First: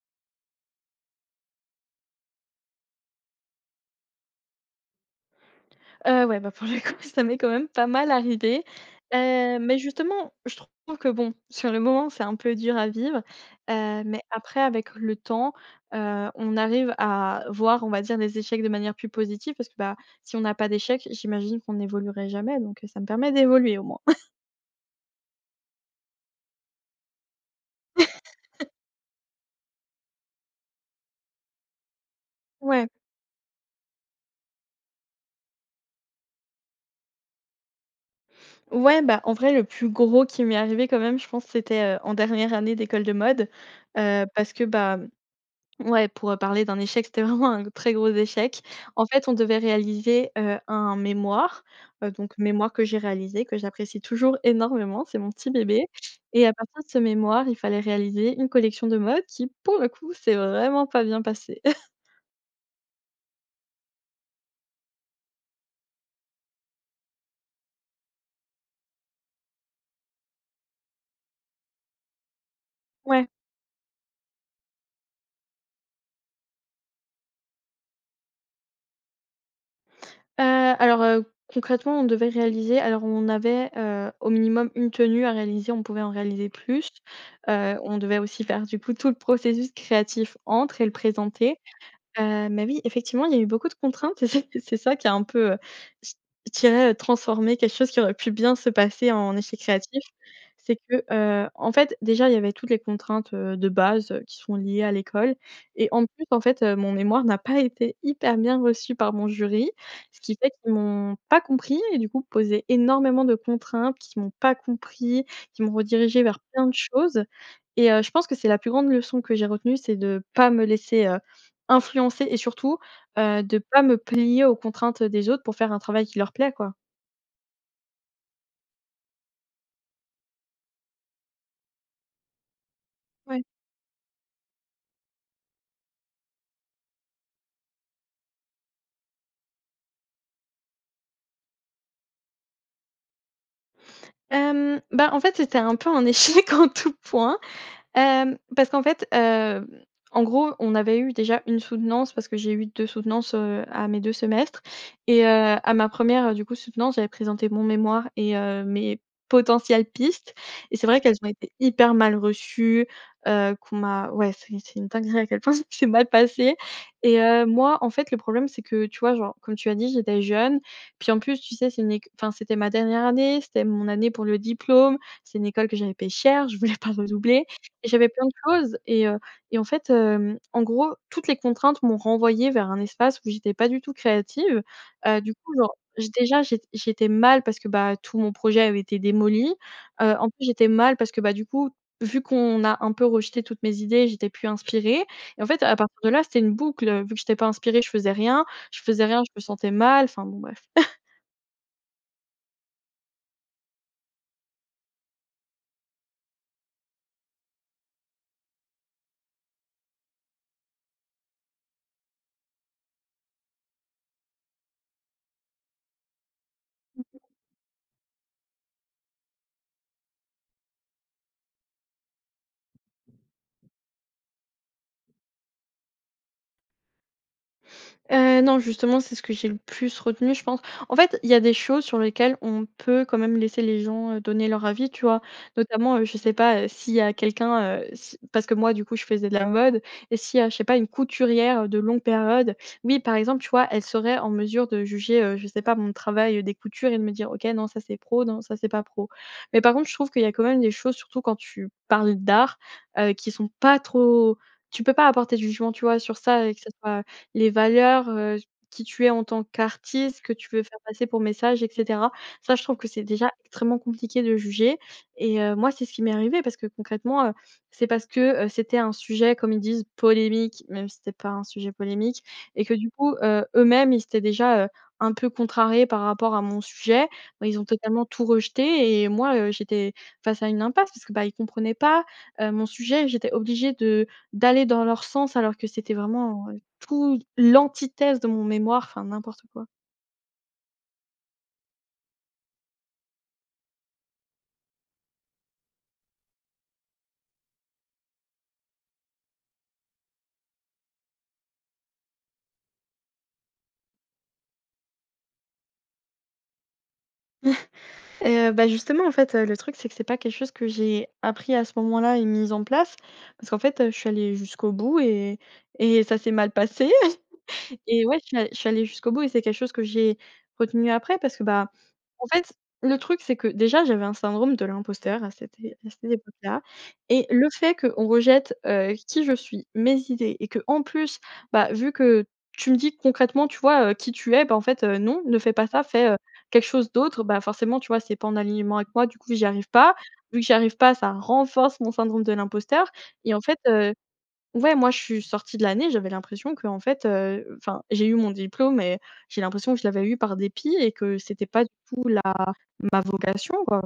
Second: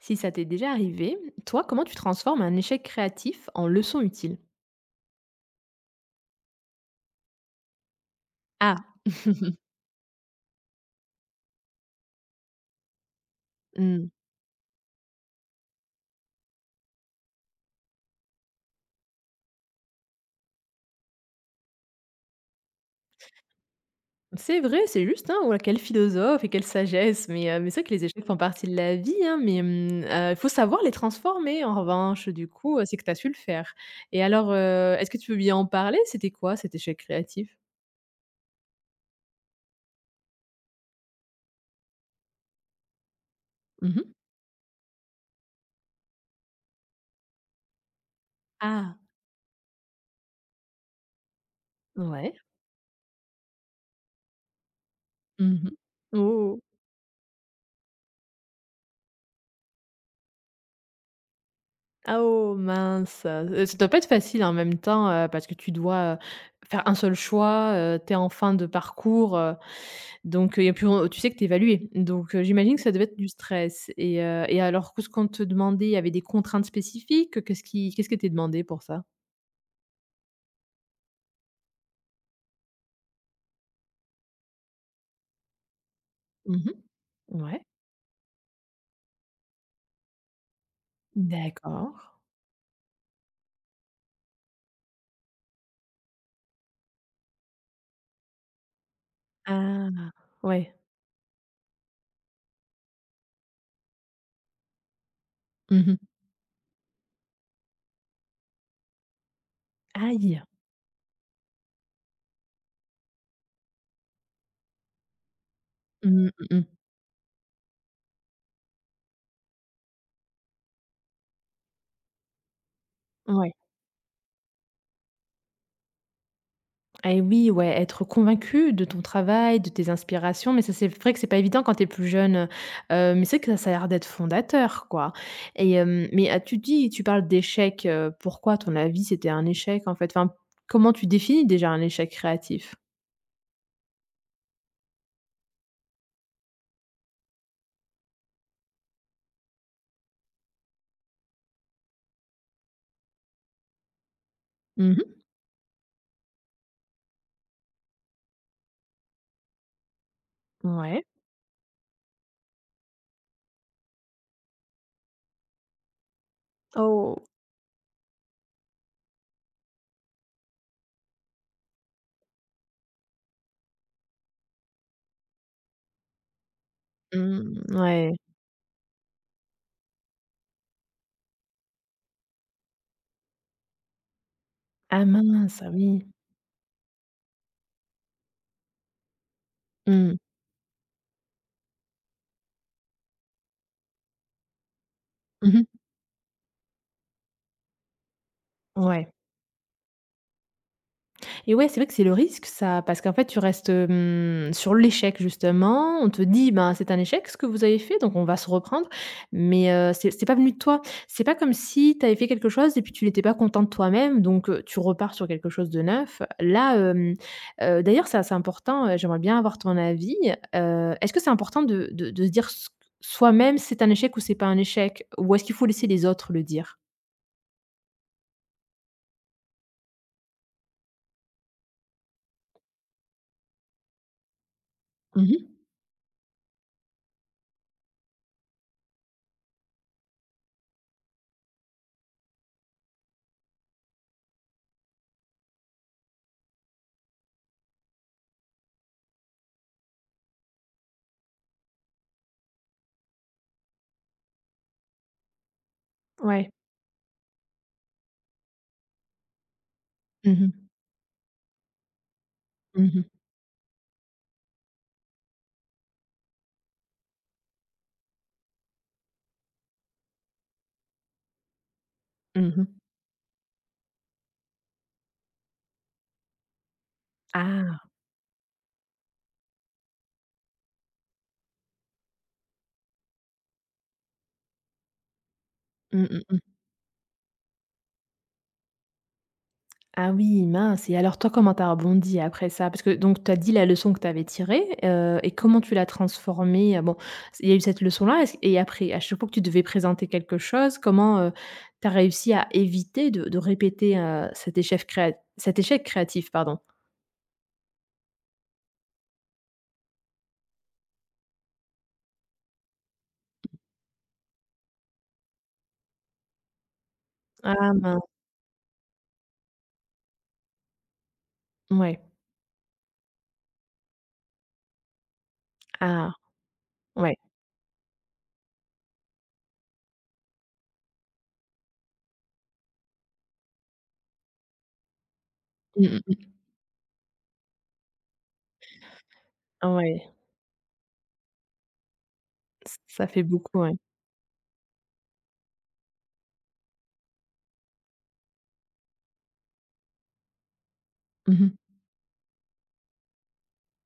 Si ça t'est déjà arrivé, toi, comment tu transformes un échec créatif en leçon utile? Heu, ouais, bah, pour le coup, ça m'est quand même pas mal arrivé. Ah. Heu, mais justement, je trouve que bon, sur le moment, c'est un peu dur à vivre, heu, Mmh. mais après avec le temps, heu, on arrive, à voir on va dire les échecs de manière plus positive. Parce que, bah, si on a pas d'échec j'imagine qu'on évoluerait jamais, donc ça me permet d'évoluer au moins. C'est vrai. C'est juste, hein. Voila, quelle philosophe et quelle sagesse! Mais, heu, mais c'est vrai que les échecs font partie de la vie, hein, mais, mmh, faut savoir les transformer en revanche, heu, du coup, heu, Ouais. c'est que tu as su le faire. Et alors, heu, est-ce que tu veux bien en parler, c'était quoi cet échec créatif? Ouais, bah, en vrai le plus gros qui m'est arrivé quand même, je pense, c'était, heu, en dernière année d'école de mode, Mmh mh. heu, parce que ben ouais pour parler d'un échec, c'était vraiment un très gros échec. Ah! En fait, on devait réaliser, heu, un mémoire, heu, donc Ouais. mémoire que j'ai réalisé, que j'apprécie toujours énormément, c'est mon petit Mmh mh. bébé. Et, à Oh! partir de ce mémoire, il fallait réaliser une collection de mode qui pour le coup s'est vraiment pas bien passée! Ah, oh mince! Heu, ce doit pas être facile en même temps, heu, parce que tu dois, heu, faire 1 seul choix, heu, tu es en fin de parcours, heu, donc il y a plus vr tu sais que tu es évaluée. Donc, heu, j'imagine que ça devait être Ouais. du stress. Et, heu, et, alors que ce qu'on te demandait? Il y avait des contraintes spécifiques? Heu, qu'est-ce qui qu'est-ce qui était demandé pour ça? Heu, alors, heu, concrètement, on devait réaliser alors on avait, heu, au minimum 1 tenue à réaliser, on pouvait en réaliser Mmh mh. plus. Ouais. Heu, on devait aussi faire, du coup, tout le processus créatif entre et le présenter. D'accord. Heu, mais oui effectivement il y a eu beaucoup de contraintes, et c'est ça qui a un peu, heu, j je dirais, heu, transformé quelque chose qui aurait pu bien se passer en échec créatif. Ah, ouais. C'est que, heu, en fait, déjà il y avait toutes les contraintes, heu, de base qui sont liées à l'école. Mmh Et en mh. plus en fait, heu, mon mémoire n'a pas été hyper bien reçu par mon jury. Ce qui Aïe! fait qu'ils m'ont pas compris et du coup posé énormément de contraintes, qu'ils m'ont pas compris, qu'ils m'ont redirigée Mmh. vers Mmh plein de mh. choses. Et, heu, je pense que c'est la plus grande leçon que j'ai retenue, c'est de pas me laisser, heu, influencer et surtout, heu, Mouais. de pas me plier aux contraintes des autres pour faire un travail qui leur plaît, quoi. Eh oui. Ouais, être convaincue de ton travail, de tes inspirations. Mais ça, c'est vrai que c'est pas évident quand tu es plus jeune, heu, heu. Mais c'est Ouais. que ça a l'air d'être fondateur, quoi. Et hem, mais ah tu dis, tu parles d'échec, heu. Pourquoi à ton avis, c'était un échec, en fait? Enfin, comment tu définis déjà un échec créatif? Hem, bah, en fait c'était un peu un échec en tout point. Hem, parce qu'en fait, heu, en gros on avait eu déjà 1 soutenance, parce que j'ai eu 2 soutenances, heu, à mes 2 semestres. Mmh mh. Et, heu, à ma 1re, heu, du coup soutenance j'avais présenté mon mémoire et, heu, mes potentielles pistes. Et c'est vrai Ouais. qu'elles ont été hyper mal reçues, heu, qu'on m'a ouais, c'est c'est une dinguerie à quel point ça s'est mal passé! Et, Oh! heu, moi en fait le problème c'est que tu vois genre, comme tu as dit j'étais jeune puis en plus tu sais c'est une éc enfin c'était ma dernière année. C'était mon année pour le diplôme, c'est une école que j'avais payée cher. Je voulais pas redoubler Mmh, et j'avais ouais. plein de choses et, heu, et en fait, hem, en gros toutes les contraintes m'ont renvoyée vers un espace où j'étais pas du tout créative. Ah Heu, du coup, mince! Ah genre oui! j'ai déjà j'ét j'étais mal parce que, bah, tout mon projet avait été démoli, heu, Mmh. en plus j'étais mal parce que, bah, du coup vu qu'on a un peu rejeté toutes mes idées, j'étais plus inspirée. Et en Mmh fait, à mh. partir de là c'était une boucle, vu que j'étais pas inspirée je faisais rien, je faisais Ouais. rien, je me sentais mal, enfin bon, bref. Eh ouais, c'est vrai que c'est le risque ça, parce qu'en fait tu restes, hem, sur l'échec justement, on te dit: «Ben, c'est un échec ce que vous avez fait, donc on va se reprendre», mais, heu, c'est c'est pas venu de toi. C'est pas comme si tu avais fait quelque chose et puis tu n'étais pas content de toi-même, donc, heu, tu repars sur quelque chose de neuf. Là, hem, [unintelligible] heu d'ailleurs, c'est assez important, heu, j'aimerais bien avoir ton avis. Heu, est-ce que c'est important de de de se dire ce que soi-même, c'est un échec ou c'est pas un échec, ou est-ce qu'il faut laisser les autres le dire? Heu, non, justement c'est ce que j'ai le plus retenu, je pense. En fait, il y a des choses sur lesquelles on peut quand même laisser les gens, heu, donner leur avis, tu vois? Mmh mh. Notamment, heu, je sais pas, heu, s'il y a quelqu'un, heu, s parce que moi du coup je faisais de la mode et s'il y a, je sais pas une couturière de longue période oui, par exemple, tu vois, elle serait en mesure de juger, heu, je sais pas mon travail, heu, des coutures et de me dire: «OK. Non ça c'est pro. Non ça c'est pas pro.», mais par contre je trouve qu'il y a quand même des choses surtout quand tu parles d'art, heu, qui sont pas trop tu peux pas apporter de jugement, tu vois? Sur ça Ouais. et que ça soit les valeurs, heu, qui tu es en tant qu'artiste, ce Mmh que tu veux mh. faire passer pour message et cetera. Ça je trouve Mmh que c'est mh. déjà extrêmement compliqué de juger et, heu, moi c'est ce qui m'est arrivé parce que concrètement, heu, c'est parce que, heu, c'était un sujet comme ils disent polémique, même si c'est pas un sujet polémique. Mmh Et que mh. du coup, heu, eux-mêmes ils étaient déjà, heu, un peu contrariés par rapport à mon sujet. Bah, ils ont Ah! totalement tout rejeté et moi, heu, j'étais face à une impasse parce que, bah, ils comprenaient pas, heu, mon sujet. J'étais obligée de d'aller dans leur sens, alors que c'était Mmh. Mmh mh. vraiment, heu, tout l'antithèse de mon mémoire, enfin n'importe quoi. Ah oui, mince, et alors toi comment tu as rebondi après ça? Parce que, donc tu as dit la leçon que tu avais tirée, heu, et comment tu l'as transformée? Heu, bon, c il y a eu cette leçon-là et ce qu et après, à chaque fois que tu devais présenter quelque chose, comment, heu, tu as réussi à éviter de de répéter, heu, cet échef créa cet échec créatif? Pardon. Heu, bah justement, en fait, heu, le truc, c'est que c'est pas quelque chose que j'ai appris à ce moment-là et mis en place. Parce qu'en fait, heu, je suis allée jusqu'au bout et et ça s'est mal passé! Ah, min Et ouais final je suis allée jusqu'au bout et c'est quelque chose que j'ai retenu après. Parce que, bah, Mouais. en fait, le truc c'est que déjà j'avais un syndrome de l'imposteur, à cette é à cette Ah. époque-là. Ouais. Et le fait qu'on rejette, heu, qui je suis, mes idées et qu'en plus, bah, vu que tu me dis concrètement: «Tu vois, heu, qui tu es? Bah, en fait, heu, non ne fais pas ça Mmh mh. fais, heu, Mmh. quelque chose d'autre». Bah forcément, tu vois, c'est pas en alignement avec moi, du coup j'y arrive pas. Ouais. Vu que j'y arrive pas ça renforce mon syndrome de Ç l'imposteur ça fait et en fait, beaucoup, ouais. heu, ouais, moi je suis sortie de l'année, j'avais l'impression qu'en fait, heu enfin j'ai eu mon diplôme et j'ai l'impression que je l'avais eu par dépit et que Mmh c'était mh. pas du tout la ma vocation, quoi.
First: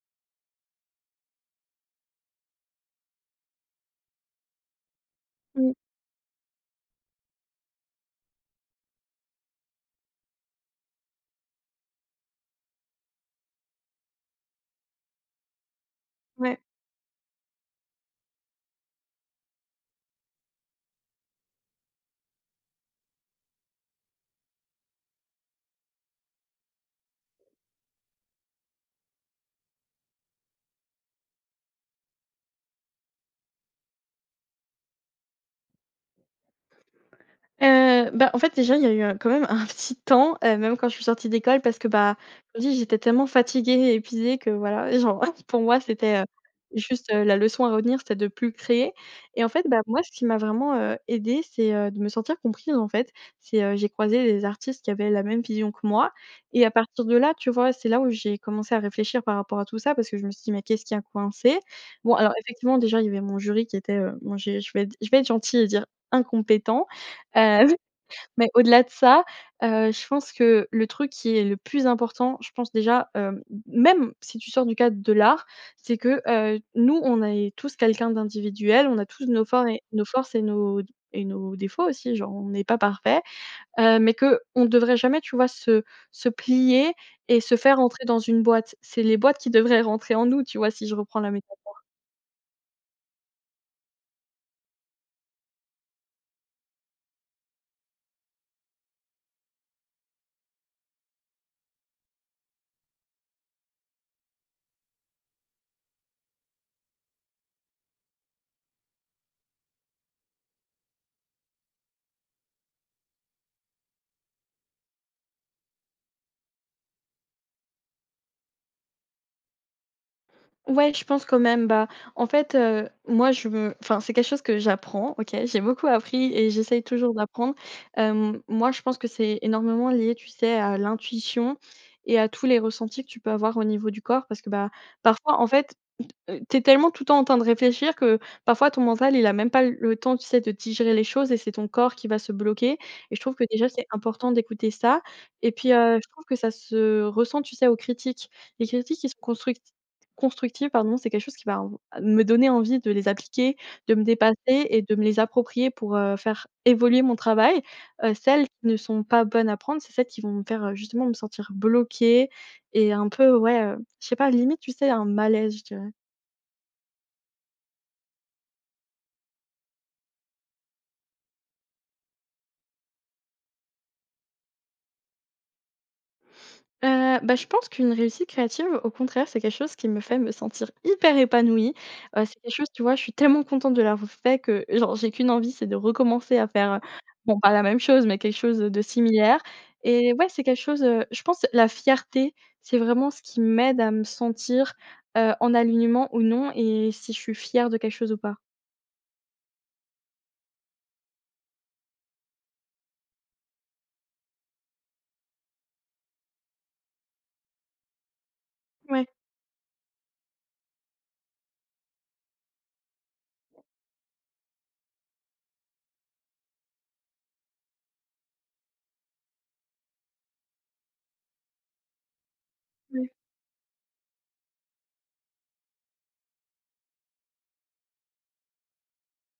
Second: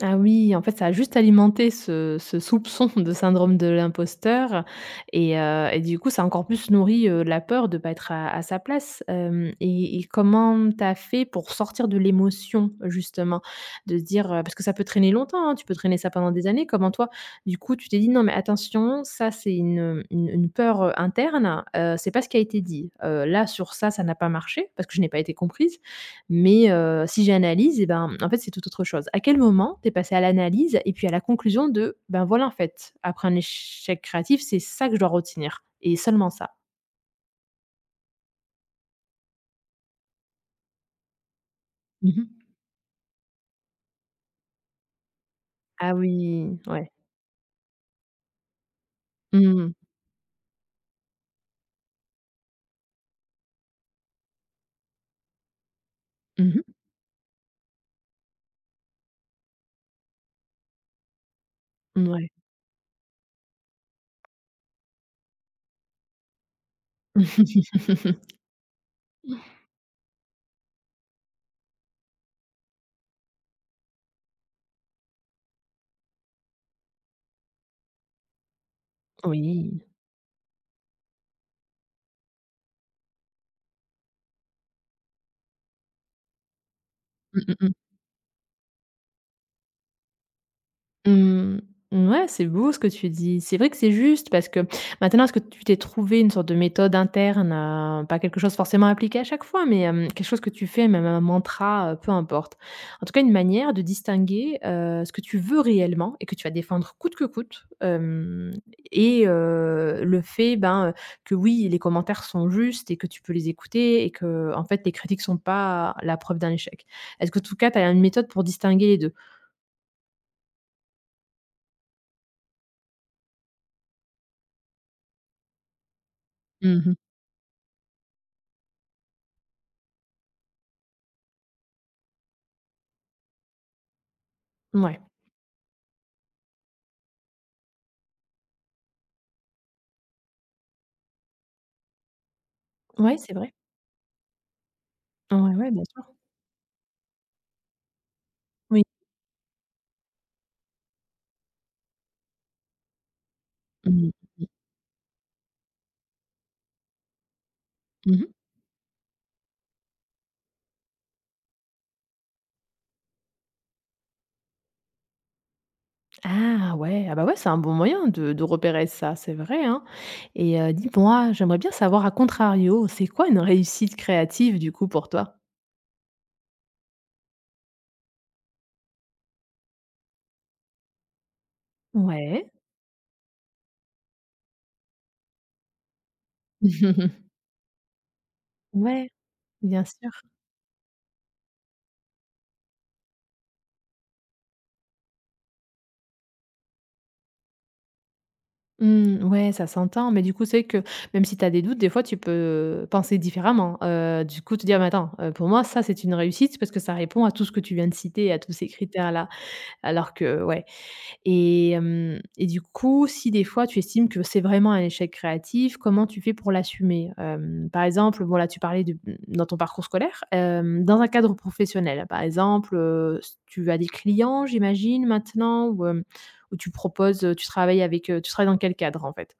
Ah, oui! En fait, ça a juste alimenté ce ce soupçon de syndrome de l'imposteur et, heu, Mmh. et du coup ça a encore plus nourri, heu, la peur de pas être à à sa place. Hem et et comment tu as fait pour sortir de l'émotion, justement? De se dire, heu parce que ça peut traîner longtemps, hein! Tu peux traîner ça pendant des Ouais. années. Comment toi, du coup, tu t'es dit: «Non, mais attention ça c'est une, une une peur, heu, interne, heu, c'est pas ce qui a été dit. Heu, là, sur ça, ça n'a pas marché parce que je n'ai pas été comprise, mais heu, si j'analyse et ben, mmh, en fait c'est tout autre chose.»? À quel moment tu es passée à l'analyse et puis à la conclusion de: «Ben voilà, en fait, après un échec créatif, c'est ça que je dois retenir. Et seulement ça.»? Heu, bah en fait, déjà, il y a eu un quand même un petit temps, heu, même quand je suis sortie d'école parce que, Mmh bah, mh. comme je dis, j'étais tellement fatiguée et épuisée que voilà, genre pour moi Ah c'était, heu, oui! Ouais. juste, heu, la leçon à retenir c'était de plus créer. Et en fait, Mmh. bah, moi ce qui m'a vraiment, heu, aidée c'est, heu, de me sentir comprise, en fait. C'est heu j'ai croisé des artistes qui avaient la même vision que moi Mmh et à mh. partir de là, tu vois, c'est là où j'ai commencé à réfléchir par rapport à tout ça. Parce que je me suis dit: «Mais qu'est-ce qui a coincé?». Bon Mouais. alors effectivement, déjà, il y avait mon jury qui était, heu, bon, j'ai je vais être je vais être gentille et dire: «incompétent». Heu, mais au-delà de ça, heu, je pense que le truc qui est le plus important je pense déjà, hem, m même si tu sors du cadre de l'art. C'est que, heu, nous on a est tous quelqu'un d'individuel, on a tous nos fort et Oui! nos forces et nos d et nos défauts aussi, genre, on est pas parfaits. Heu, mais qu'on devrait jamais tu vois se se plier et Mmh se mh mh. faire rentrer dans une boîte. C'est les boîtes qui devraient rentrer en nous, tu vois? Si je reprends la métaphore. Mmh. Mouais, c'est beau ce que tu dis. C'est vrai que c'est juste, parce que maintenant est-ce que tu t'es trouvé une sorte de méthode interne? Heu, pas quelque chose forcément appliqué à chaque fois, mais, hem, quelque chose que tu fais même un mantra, heu, peu importe. En tout cas une manière de distinguer, heu, ce que tu veux réellement et que tu vas défendre, coûte que coûte, hem et heu, le fait, ben, heu, que oui les commentaires sont justes et que tu peux les écouter et que, heu, en fait les critiques sont pas la preuve d'un échec. Est-ce que tout cas, tu as une méthode pour distinguer les 2? Ouais je pense quand même, bah, en fait, heu, moi je veux enfin, c'est quelque chose que j'apprends OK, j'ai beaucoup appris et Mmh j'essaye mh. toujours d'apprendre. Hem, moi je pense que c'est énormément lié tu sais, à l'intuition et à tous les ressentis que tu peux avoir au niveau du corps. Parce que, bah, Mouais. parfois, en fait, mmh heu, tu es tellement tout le temps en train de réfléchir que, parfois ton mental il a même pas l le temps, tu sais de digérer les choses et c'est ton corps qui va se bloquer. Et Ouais, je c'est trouve que vrai. déjà c'est important d'écouter ça. Et Ouais, ouais, puis, bien heu, je sûr. trouve que ça se ressent tu sais aux critiques? Les Oui. critiques qui sont constructi constructives pardon, c'est quelque chose qui va, hem, me donner envie de les appliquer, de me Mmh mh dépasser mh. et de me les approprier pour, heu, faire évoluer mon travail. Heu, Mmh mh. celles qui ne sont pas bonnes à prendre, c'est celles qui vont me faire, justement me sentir bloquée et un peu ouais, heu, je sais pas limite tu sais un malaise, je dirais. Ah ouais, ah bah ouais, c'est un bon moyen de de repérer ça, c'est vrai, hein. Et heu, dis-moi, j'aimerais bien savoir, à contrario, c'est quoi une réussite créative du coup, pour toi? Heu, ben, je pense qu'une réussite créative au contraire, c'est quelque chose qui me fait me sentir hyper épanouie. Heu, c'est des Ouais. choses, tu vois, je suis tellement contente de l'avoir fait que, genre, j'ai qu'une envie, c'est de recommencer à faire, heu, bon pas la même chose mais quelque chose de Ouais similaire. bien sûr. Et ouais, c'est quelque chose, heu, je pense la fierté c'est vraiment ce qui m'aide à me sentir, heu, en alignement ou non et si je suis fière de quelque chose ou pas. Mmh, ouais, ça s'entend. Mais du coup, tu sais que, même si tu as des doutes, des fois tu peux, heu, penser différemment. Heu, du coup, te dire: «Mais attends, heu, pour moi, ça, c'est une réussite parce que ça répond à tout ce que tu viens de citer, à tous ces Ouais. critères là. Alors que heu, ouais, et hem et du coup, si des fois tu estimes que c'est vraiment un échec créatif, comment tu fais pour l'assumer? Hem, par exemple, voilà, tu parlais de, mmh, dans ton parcours scolaire, hem, dans un cadre professionnel, par exemple, Mmh. heu, s tu as des clients, j'imagine maintenant? Ou hem, ou tu proposes heu, tu travailles avec, heu tu travailles dans quel cadre en fait?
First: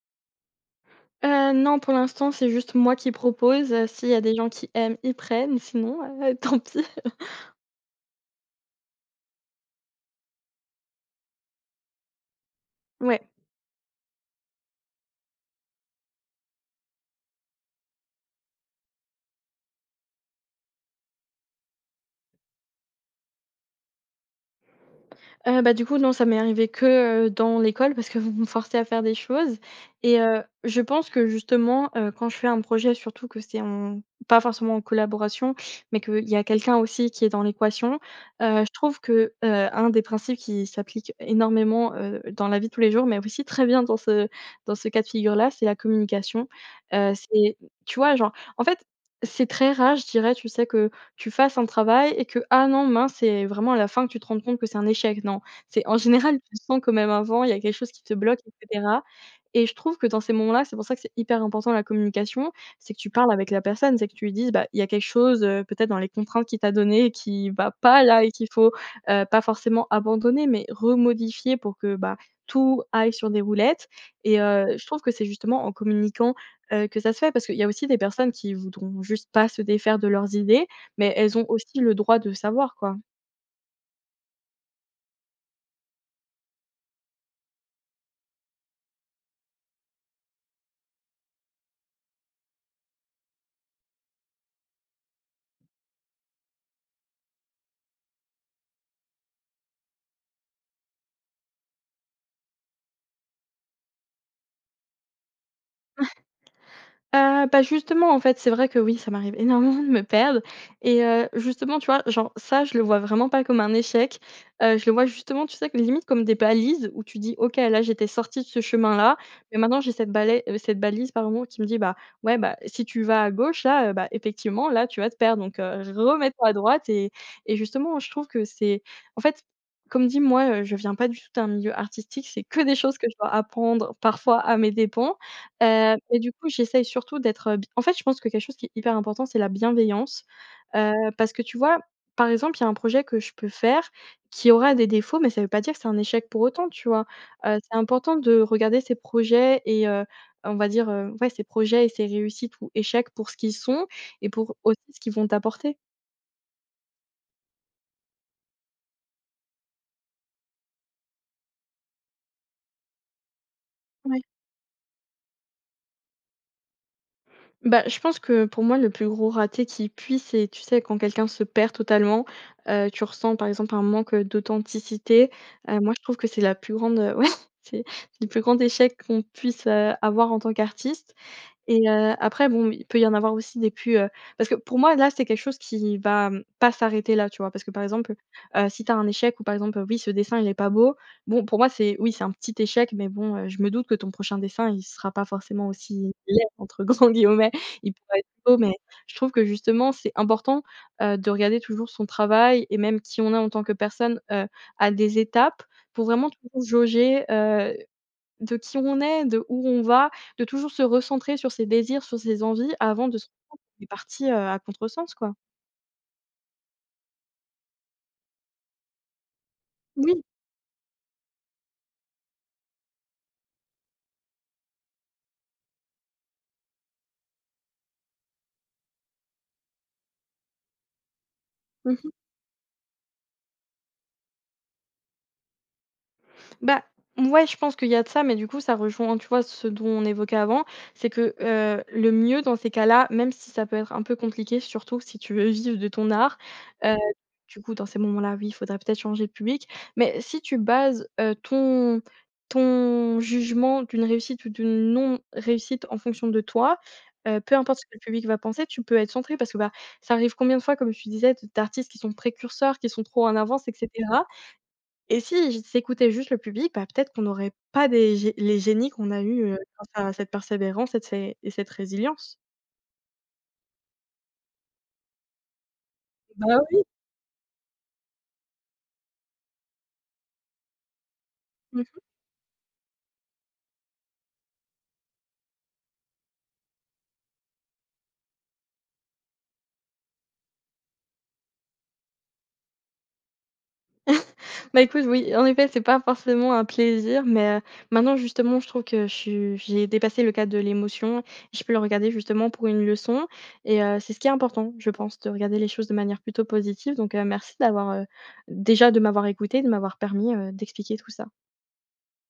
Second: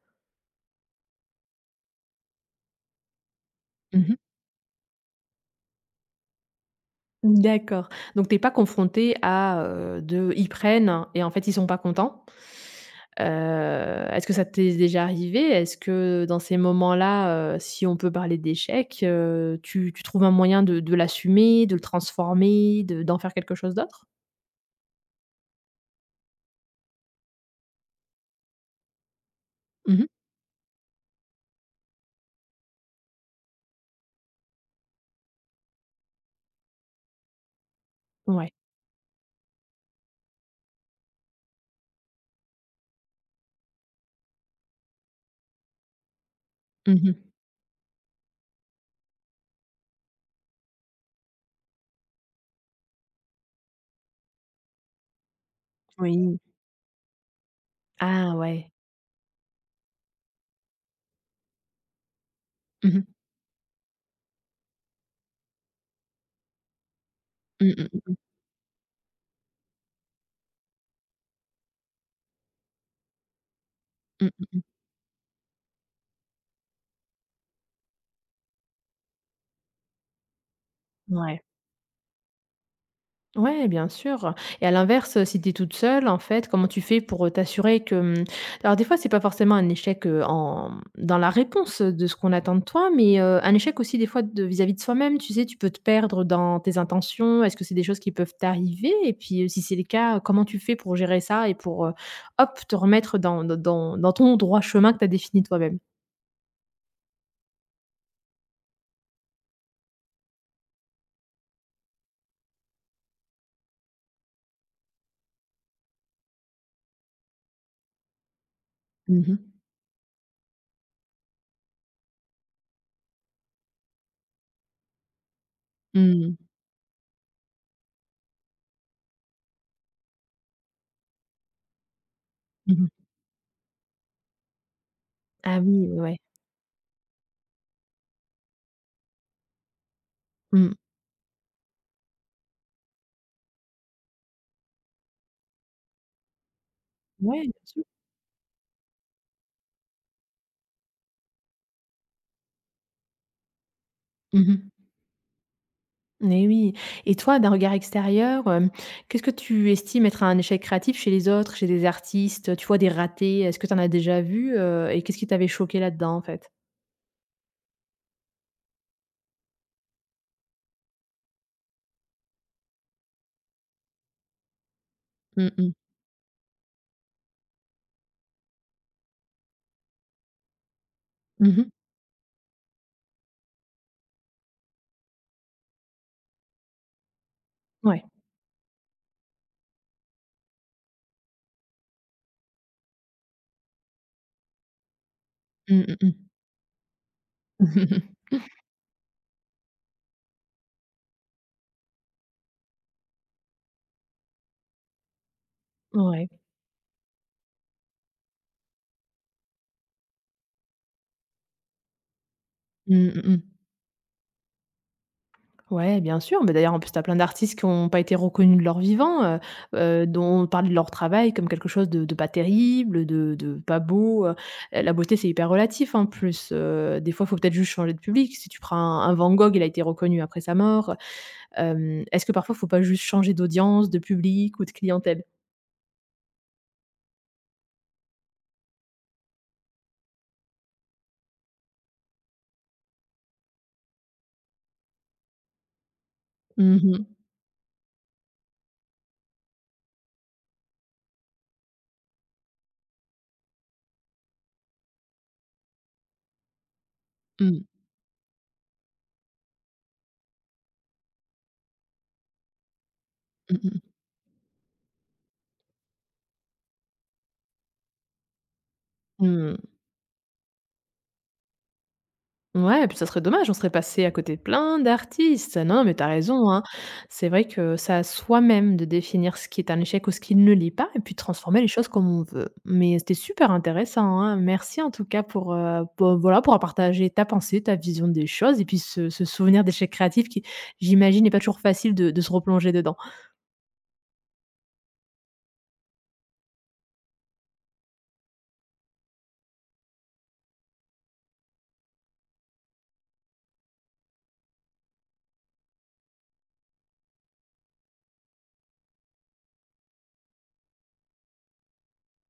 Heu, non, pour l'instant, c'est juste moi qui propose, heu. Mmh S'il y mh. a des gens qui aiment, ils prennent, sinon heu, tant pis. Mmh, d'accord, donc tu es pas confrontée à, heu, de ils prennent et en fait ils sont pas contents. Heu, Ouais. est-ce que ça t'est déjà arrivé? Est-ce que, dans ces moments-là, heu, si on peut parler d'échec, heu, tu tu trouves un moyen de de l'assumer? De le transformer? De d'en faire quelque chose d'autre? Heu, bah, du coup non, ça m'est arrivé que, heu, dans l'école parce que vous me forcez à faire des choses. Mmh mh. Et, heu, je pense que justement, heu, quand je fais un projet surtout que c'est en pas forcément en collaboration, mais qu'il y a quelqu'un aussi qui est dans l'équation, Ouais. heu, je trouve que, heu, un des principes qui s'applique é énormément, heu, dans la vie de tous les jours mais aussi très bien dans ce dans ce cas de figure-là c'est la communication. Mmh Heu, mh. c'est mmh, tu vois, genre, en fait, c'est très rare je dirais tu sais que, tu fasses un travail et que, ah non mince, c'est vraiment à la fin que tu te rendes compte que c'est un échec, non. C'est en général, Oui. tu sens que même avant, il y a quelque chose qui te Ah bloque et ouais. cetera. Et je trouve que dans ces moments-là c'est pour ça que c'est hyper important la communication, c'est Mmh que tu mh. parles avec la personne, c'est que tu lui dises, bah, il y a quelque chose, heu, peut-être dans les contraintes qui t'a donné et qui va Mmh mh mh pas mh. là et qu'il faut, heu, pas forcément abandonner mais remodifier pour que bah, tout aille sur des roulettes. Mmh Et mh mh. heu, je trouve que c'est justement en communiquant, heu, que ça se fait parce qu'il y a aussi des personnes qui voudront juste pas se défaire de leurs idées, mais elles Mouais. ont aussi le droit de savoir quoi. Ouais, bien sûr. Et à l'inverse, heu, si tu es toute seule, en fait, comment tu fais pour, heu, t'assurer que hem, alors des fois c'est pas forcément un échec heu, en dans la réponse, heu, de ce qu'on attend de toi, mais, heu, un échec aussi des fois, de vis-à-vis de soi-même tu sais? Tu peux te perdre dans tes intentions, est-ce que c'est des choses qui peuvent t'arriver? Et puis si c'est le cas, comment tu fais pour gérer ça? Et pour heu, hop! Te remettre dans dans dans dans ton droit chemin que tu as défini toi-même? Heu, bah, justement en fait, c'est vrai que oui, ça m'arrive énormément de me perdre et heu, justement tu vois, genre ça je le vois vraiment pas comme un échec. Heu, je le vois justement tu sais que limites comme des balises où tu dis: «OK, là j'étais sorti de ce chemin-là, Mmh mh. et maintenant j'ai cette balais heu, cette balise pardon, qui me dit: "bah, ouais bah, si tu vas à gauche là, heu, bah, effectivement là, tu vas te perdre donc heu, remets Mmh. toi droite"». Et et justement je trouve que c'est en fait, comme dit, moi heu, je viens pas du tout d'un milieu artistique, c'est que Mmh des mh. choses que je dois apprendre parfois à mes dépens. Ah oui, Heu ouais. et du coup j'essaye surtout d'être, heu, bi en fait je pense que quelque chose qui est hyper important, c'est la bienveillance. Mmh. Heu, parce que, tu vois, par exemple il y a un projet que je peux faire, qui aura des défauts mais ça veut pas dire que c'est un échec pour autant, tu vois? Mouais, bien Heu, c'est sûr. important de regarder ses projets et heu, on va dire, heu, ouais, ses projets et ses réussites ou échecs pour ce qu'ils sont, et Mmh pour mh. aussi ce qu'ils vont t'apporter. Et oui. Et toi d'un regard extérieur, hem, qu'est ce que tu estimes être un échec créatif chez les autres, chez des artistes, heu, tu vois des ratés? Est ce que tu en as déjà Ouais. vus, heu et qu'est ce qui t'avait choqué là-dedans en fait? Bah, je pense que pour moi le plus gros raté qui puisse, c'est tu sais quand quelqu'un se perd totalement. Heu, tu ressens par exemple un manque, heu, d'authenticité. Mmh. Mmh. Heu, moi je trouve que c'est la plus grande, heu ouais, c'est c'est le plus grand échec qu'on puisse, heu, avoir en tant qu'artiste. Mmh mh. Et, heu, après bon il peut y en avoir aussi des plus, heu parce que pour moi là c'est quelque chose qui va pas s'arrêter là, tu vois? Parce que par Ouais. exemple, heu, si tu as un échec ou par exemple, heu, oui ce dessin il est pas beau. Bon pour moi c'est, oui c'est un petit échec mais bon, heu, je me doute que ton prochain dessin il sera pas forcément Mmh. Mmh aussi mh. «Laid», entre grands guillemets. Il pourrait être beau mais je trouve que justement c'est important, heu, de regarder toujours son travail et même qui on est en tant que personne, heu, à des étapes. Pour vraiment Ouais. toujours jauger, heu, de qui on est, de où on va, de toujours se recentrer sur ses désirs, sur ses envies avant Mmh de se mh mh. [unintelligible] qu'on est parti, heu, à contresens quoi. Ouais, bien sûr, mais d'ailleurs en plus tu as plein d'artistes qui ont pas été reconnus de leur vivant, heu, heu, Oui. dont on parle de leur travail comme quelque chose de de pas terrible, heu, de de pas beau, heu, la beauté c'est hyper relatif en plus, heu, des fois il faut peut être juste changer de public. Si tu prends un Van Gogh il a été reconnu après sa mort, heu. Mmh Hem, mh. est-ce que parfois faut pas juste changer d'audience, de public ou de clientèle? Bah, mouais je pense qu'il y a de ça, mais du coup, ça rejoint, tu vois, ce dont on évoquait avant. C'est que, heu, le mieux dans ces cas-là, même si ça peut être un peu compliqué, surtout si tu veux vivre de ton art Mmh heu, mh. du coup dans ces moments-là, oui faudrait peut-être changer de public. Mais si tu bases, heu, ton ton jugement d'une réussite ou d'une non réussite en fonction de toi, heu, peu Mmh. importe ce que le public va penser, tu peux être centrée. Parce que, bah, ça arrive combien de fois comme tu disais de d'artistes qui sont précurseurs, qui sont trop en Mmh avance mh et mh. cetera. Et s'ils écoutaient juste le public, bah, peut-être qu'on aurait pas des gé les génies qu'on a eu, Mmh. heu, grâce à cette persévérance et de ces et cette résilience. Ouais, et puis ça serait dommage, on serait passé à côté de plein d'artistes. Non, non, mais tu as Bah raison, hein. oui. C'est vrai que c'est à soi-même de définir ce qui est un échec ou ce qui ne l'est pas. Et puis de transformer les Mmh choses mh. comme on veut. Mais c'était super intéressant, hein. Merci en tout cas pour, heu, bah, voilà, pour avoir partager ta pensée, ta vision des choses et puis se se souvenir d'échecs créatifs qui, j'imagine, n'est pas toujours facile de de se replonger dedans. Bah, écoute, oui, en effet c'est pas forcément un plaisir, mais, heu, maintenant justement je trouve que je suis j'ai dépassé le cadre de l'émotion, je peux le regarder justement pour une leçon. Et, heu, c'est ce qui est important, je pense de regarder les choses de manière plutôt positive. Donc, heu, merci d'avoir, heu déjà de m'avoir écoutée, de m'avoir permis, heu, d'expliquer tout ça.